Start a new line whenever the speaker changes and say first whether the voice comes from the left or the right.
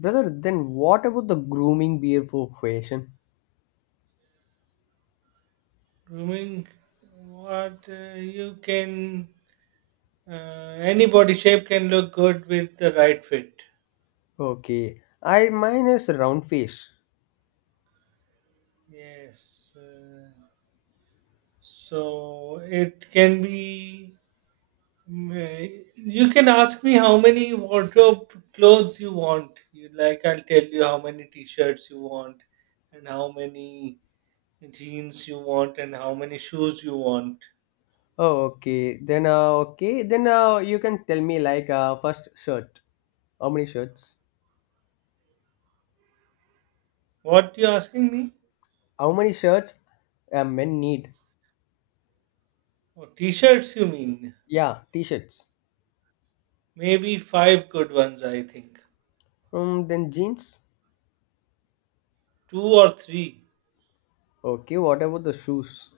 left: Brother, then what about the grooming beer for fashion?
right: Grooming, what uh, you can, uh, any body shape can look good with the right fit.
left: Okay, I mine is round face.
right: Yes. So it can be. You can ask me how many wardrobe clothes you want. You like, I'll tell you how many t-shirts you want, and how many jeans you want, and how many shoes you want.
left: Oh, okay. Then okay. Then you can tell me like first shirt. How many shirts?
right: What you asking me?
left: How many shirts men need?
right: Oh, t-shirts you mean?
left: Yeah, t-shirts.
right: Maybe five good ones, I think.
left: Then jeans.
right: Two or three.
left: Okay, what about the shoes?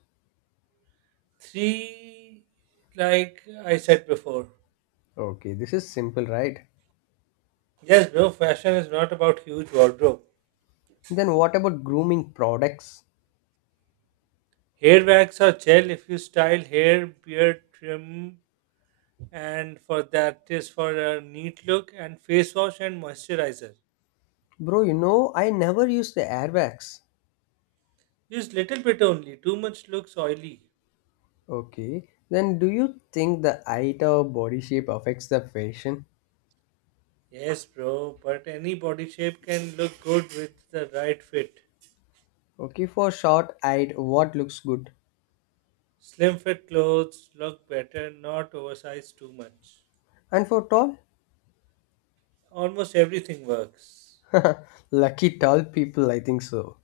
right: Three, like I said before.
left: Okay, this is simple, right?
right: Yes, bro, fashion is not about huge wardrobe.
left: Then what about grooming products?
right: Hair wax or gel if you style hair, beard, trim, and for that is for a neat look, and face wash and moisturizer.
left: Bro, you know I never use the airbags.
right: Use little bit only, too much looks oily.
left: Okay, then do you think the height or body shape affects the fashion?
right: Yes, bro, but any body shape can look good with the right fit.
left: Okay, for short height, what looks good?
right: Slim fit clothes look better, not oversized too much.
left: And for tall?
right: Almost everything works.
left: Lucky tall people, I think so.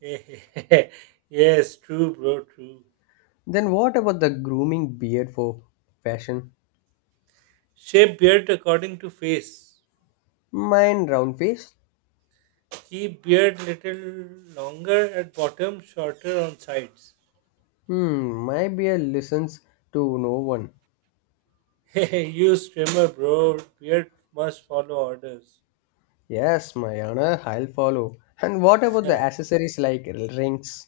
right: Yes, true, bro, true.
left: Then what about the grooming beard for fashion?
right: Shape beard according to face.
left: Mine round face?
right: Keep beard little longer at bottom, shorter on sides.
left: Hmm, my beard listens to no one.
right: Use trimmer, bro. Beard must follow orders.
left: Yes, my honor, I'll follow. And what about the accessories like rings?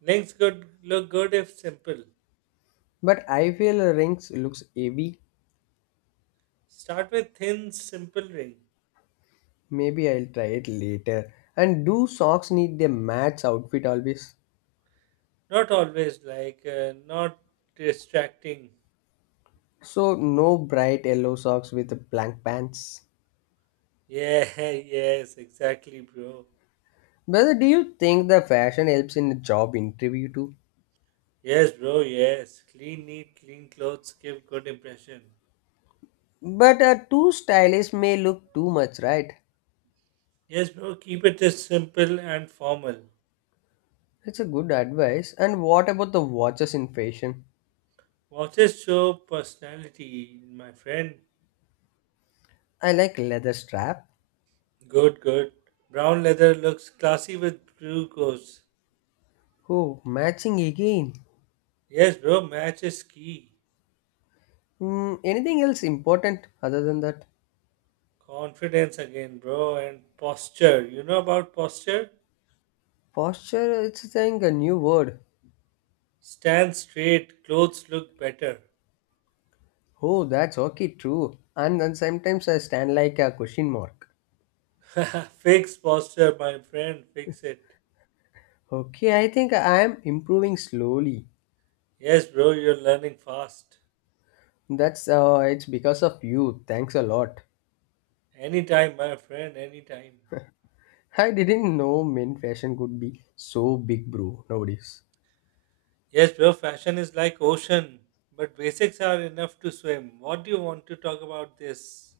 right: Links good look good if simple.
left: But I feel rings looks heavy.
right: Start with thin, simple ring.
left: Maybe I'll try it later. And do socks need their match outfit always?
right: Not always like, not distracting.
left: So no bright yellow socks with blank pants.
right: Yeah, yes, exactly, bro.
left: Brother, do you think the fashion helps in the job interview too?
right: Yes, bro, yes. Clean, neat, clean clothes give good impression.
left: But too stylish may look too much, right?
right: Yes, bro, keep it as simple and formal.
left: That's a good advice. And what about the watches in fashion?
right: Watches show personality, my friend.
left: I like leather strap.
right: Good, good. Brown leather looks classy with blue goes.
left: Oh, matching again.
right: Yes, bro, match is key.
left: Hmm, anything else important other than that?
right: Confidence again, bro, and posture. You know about posture?
left: Posture, it's saying a new word.
right: Stand straight, clothes look better.
left: Oh, that's okay too. And then sometimes I stand like a question mark.
right: Fix posture, my friend, fix it.
left: Okay, I think I am improving slowly.
right: Yes, bro, you're learning fast.
left: That's it's because of you. Thanks a lot.
right: Anytime, my friend, anytime.
left: I didn't know men fashion could be so big, bro. Nowadays,
right: Yes, bro, fashion is like ocean, but basics are enough to swim. What do you want to talk about this?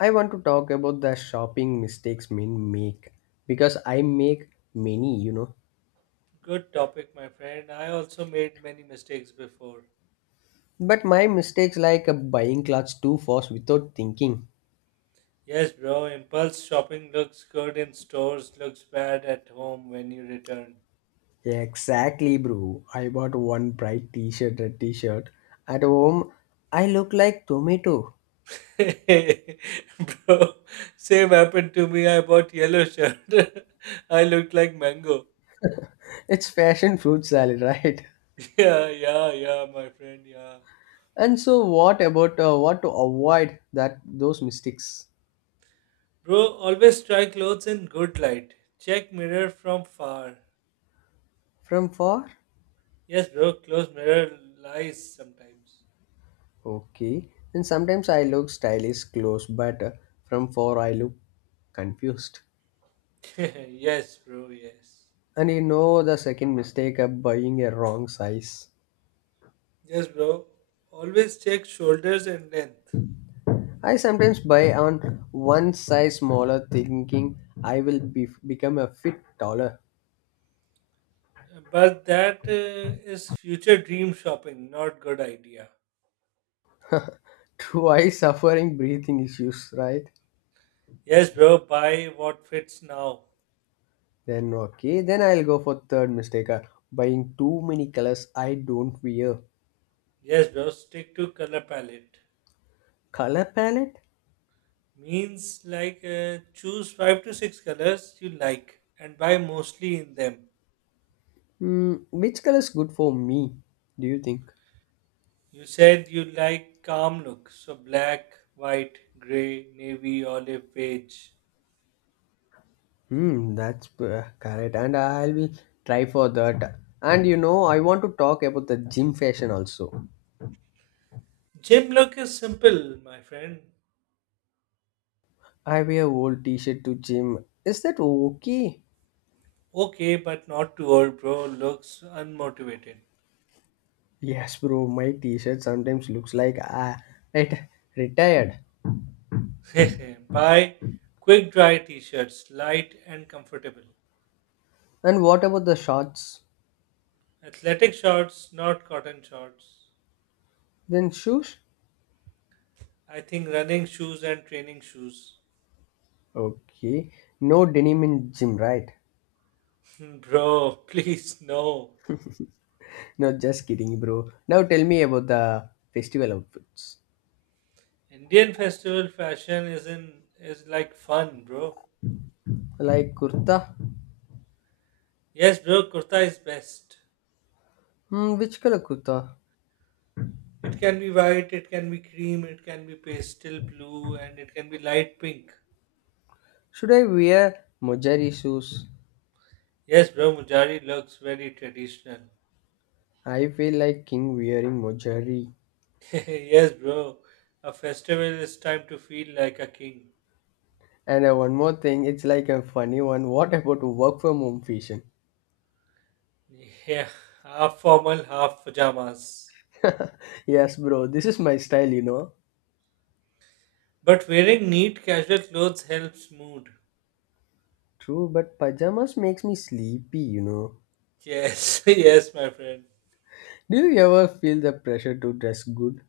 left: I want to talk about the shopping mistakes men make because I make many, you know.
right: Good topic, my friend. I also made many mistakes before.
left: But my mistakes like buying clothes too fast without thinking.
right: Yes, bro, impulse shopping looks good in stores, looks bad at home when you return.
left: Yeah, exactly, bro. I bought one bright t-shirt, red t-shirt. At home, I look like tomato.
right: Bro, same happened to me. I bought yellow shirt. I looked like mango.
left: It's fashion fruit salad, right?
right: Yeah, yeah, yeah, my friend, yeah.
left: And so, what about what to avoid that those mistakes
right: Bro, always try clothes in good light. Check mirror from far.
left: from far?
right: Yes, bro, close mirror lies sometimes.
left: Okay. And sometimes I look stylish close, but from far I look confused.
right: Yes, bro, yes.
left: And you know the second mistake of buying a wrong size.
right: Yes, bro. Always check shoulders and length.
left: I sometimes buy on one size smaller, thinking become a fit taller.
right: But that is future dream shopping, not good idea.
left: Twice suffering breathing issues, right?
right: Yes, bro, buy what fits now.
left: Then okay, then I'll go for third mistake. Buying too many colors I don't wear.
right: Yes, bro, stick to color palette.
left: Color palette?
right: Means like choose five to six colors you like and buy mostly in them.
left: Hmm, which color is good for me? Do you think?
right: You said you like calm look, so black, white, grey, navy, olive, beige.
left: Hmm, that's correct, and I will try for that. And you know, I want to talk about the gym fashion also.
right: Gym look is simple, my friend.
left: I wear old t-shirt to gym. Is that okay?
right: Okay, but not too old, bro. Looks unmotivated.
left: Yes, bro, my t-shirt sometimes looks like ah, it retired.
right: Buy quick dry t shirts, light and comfortable.
left: And what about the shorts?
right: Athletic shorts, not cotton shorts.
left: Then shoes?
right: I think running shoes and training shoes.
left: Okay, no denim in gym, right?
right: Bro, please no.
left: No, just kidding, bro. Now tell me about the festival outfits.
right: Indian festival fashion is like fun, bro.
left: Like kurta?
right: Yes, bro, kurta is best.
left: Hmm, which color kurta?
right: It can be white, it can be cream, it can be pastel blue, and it can be light pink.
left: Should I wear mojari shoes?
right: Yes, bro, Mujari looks very traditional.
left: I feel like king wearing mojari.
right: Yes, bro, a festival is time to feel like a king.
left: And one more thing, it's like a funny one. What about work from home fashion?
right: Yeah, half formal, half pajamas.
left: yes, bro, this is my style, you know.
right: But wearing neat casual clothes helps mood.
left: True, but pajamas makes me sleepy, you know.
right: Yes, yes, my friend.
left: Do you ever feel the pressure to dress good?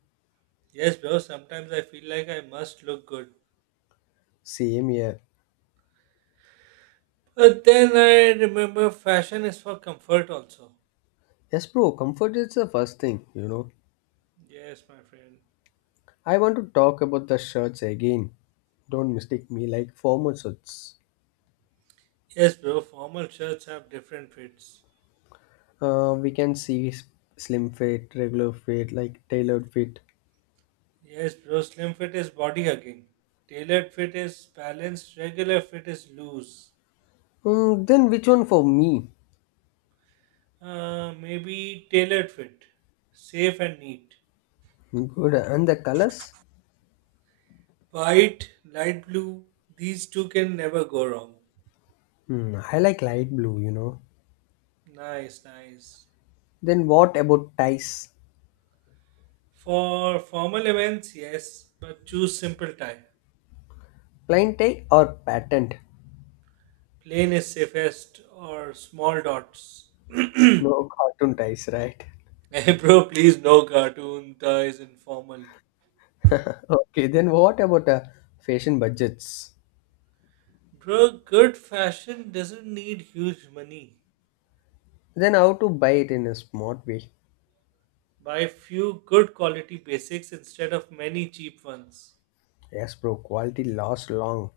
right: Yes, bro, sometimes I feel like I must look good.
left: Same here.
right: But then I remember fashion is for comfort also.
left: Yes, bro, comfort is the first thing, you know.
right: Yes, my friend.
left: I want to talk about the shirts again. Don't mistake me like formal shirts.
right: Yes, bro, formal shirts have different fits.
left: We can see slim fit, regular fit, like tailored fit.
right: Yes, bro. Slim fit is body hugging. Tailored fit is balanced. Regular fit is loose.
left: Mm, then which one for me?
right: Maybe tailored fit. Safe and neat.
left: Good. And the colors?
right: White, light blue. These two can never go wrong.
left: Hmm, I like light blue, you know.
right: Nice, nice.
left: Then what about ties?
right: For formal events, yes, but choose simple tie.
left: Plain tie or patterned?
right: Plain is safest or small dots.
left: No cartoon ties, right?
right: Hey, bro, please no cartoon ties informal.
left: Okay, then what about fashion budgets?
right: Bro, good fashion doesn't need huge money.
left: Then how to buy it in a smart way?
right: Buy few good quality basics instead of many cheap ones.
left: Yes, bro, quality lasts long.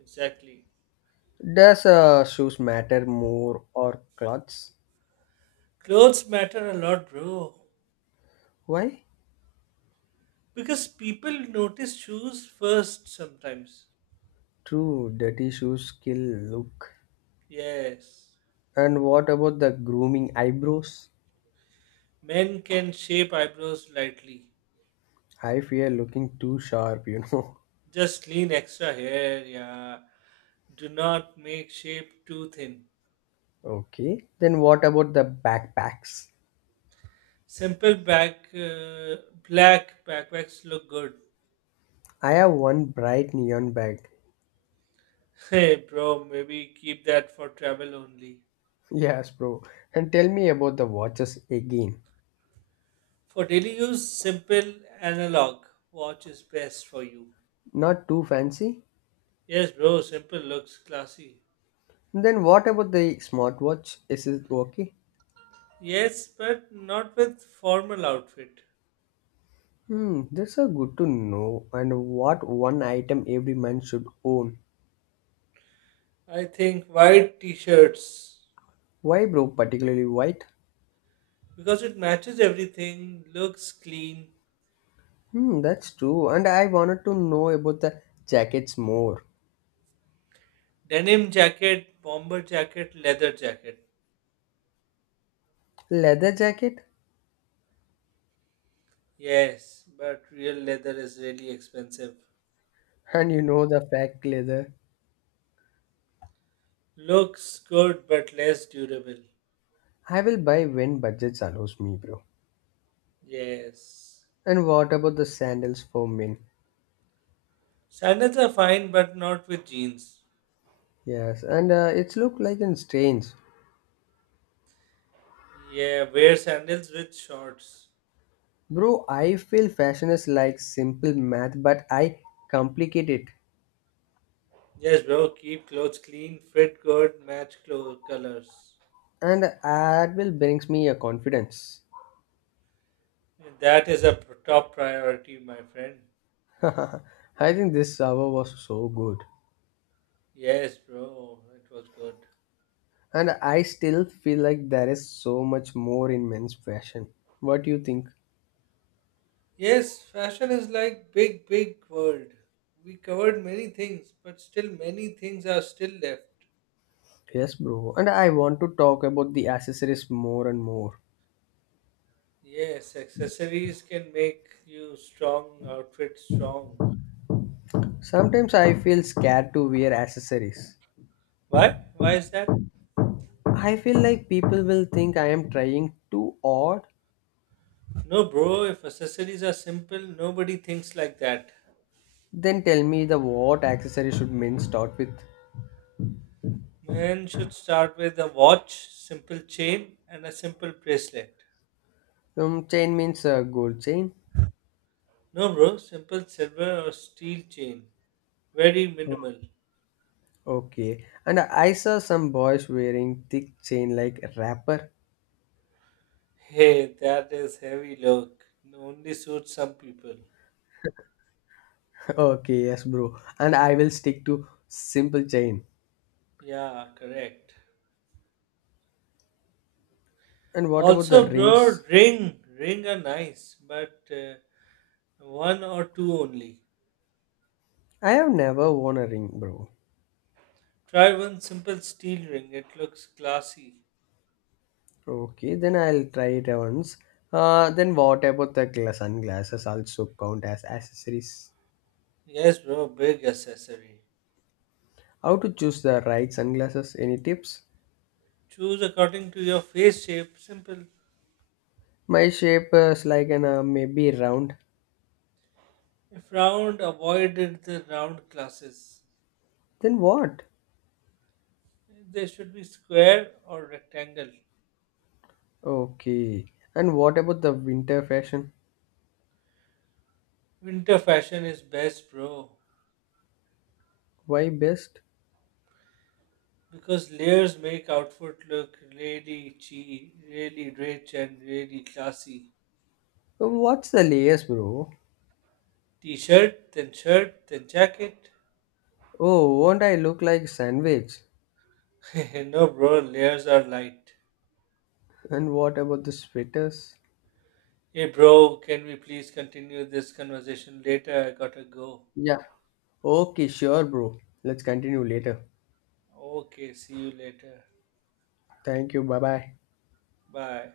right: Exactly.
left: Does shoes matter more or clothes?
right: Clothes matter a lot, bro.
left: Why?
right: Because people notice shoes first sometimes.
left: True, dirty shoes kill look.
right: Yes.
left: And what about the grooming eyebrows?
right: Men can shape eyebrows lightly.
left: I fear looking too sharp, you know.
right: Just lean extra hair, yeah. Do not make shape too thin.
left: Okay, then what about the backpacks?
right: Simple black backpacks look good.
left: I have one bright neon bag.
right: Hey, bro, maybe keep that for travel only.
left: Yes, bro. And tell me about the watches again.
right: For daily use, simple analog watch is best for you.
left: Not too fancy?
right: Yes, bro, simple looks classy.
left: Then what about the smartwatch? Is it okay?
right: Yes, but not with formal outfit.
left: Hmm, that's a good to know. And what one item every man should own?
right: I think white t-shirts
left: Why, bro? Particularly white?
right: because it matches everything, looks clean.
left: Hmm, that's true. And I wanted to know about the jackets more.
right: Denim jacket, bomber jacket, leather jacket.
left: Leather jacket?
right: Yes, but real leather is really expensive.
left: And you know the fact leather.
right: Looks good but less durable.
left: I will buy when budgets allows me, bro.
right: Yes.
left: And what about the sandals for men?
right: Sandals are fine but not with jeans.
left: Yes, and it's look like in strange.
right: Yeah, wear sandals with shorts.
left: Bro, I feel fashion is like simple math, but I complicate it.
right: Yes, bro. Keep clothes clean, fit good, match clothes colors.
left: And that will brings me a confidence.
right: That is a top priority, my friend.
left: I think this hour was so good.
right: Yes, bro. It was good.
left: And I still feel like there is so much more in men's fashion. What do you think?
right: Yes, fashion is like big, big world. We covered many things, but still many things are still left.
left: Yes, bro. And I want to talk about the accessories more and more.
right: Yes, accessories can make you strong, outfit strong.
left: Sometimes I feel scared to wear accessories.
right: Why? Why is that?
left: I feel like people will think I am trying too odd.
right: No, bro. If accessories are simple, nobody thinks like that.
left: Then tell me the what accessory should mean start with.
right: Men should start with a watch, simple chain, and a simple bracelet.
left: Chain means gold chain.
right: No, bro, simple silver or steel chain. Very
left: Oh,
right: minimal.
left: okay. And I saw some boys wearing thick chain like wrapper.
right: Hey, that is heavy look. Only suits some people.
left: okay, yes, bro. And I will stick to simple chain.
right: Yeah, correct.
left: And what about the
right: Also, bro,
left: rings?
right: ring. Are nice, but one or two only.
left: I have never worn a ring, bro.
right: Try one simple steel ring. It looks classy.
left: Okay, then I'll try it once. Then what about the sunglasses also count as accessories?
right: Yes, bro, big accessory.
left: How to choose the right sunglasses? Any tips?
right: Choose according to your face shape. Simple.
left: My shape is like an maybe round.
right: If round avoided the round glasses,
left: Then what?
right: they should be square or rectangle.
left: Okay. And what about the winter fashion?
right: Winter fashion is best, bro,
left: Why best?
right: because layers make outfit look really cheap, really rich, and really classy.
left: Oh, what's the layers, bro?
right: T-shirt, then shirt, then jacket.
left: Oh, won't I look like sandwich?
right: No, bro, layers are light.
left: And what about the sweaters?
right: Hey, bro, can we please continue this conversation later? I gotta go.
left: Yeah. Okay, sure, bro. Let's continue later.
right: Okay, see you later.
left: Thank you. Bye bye.
right: Bye.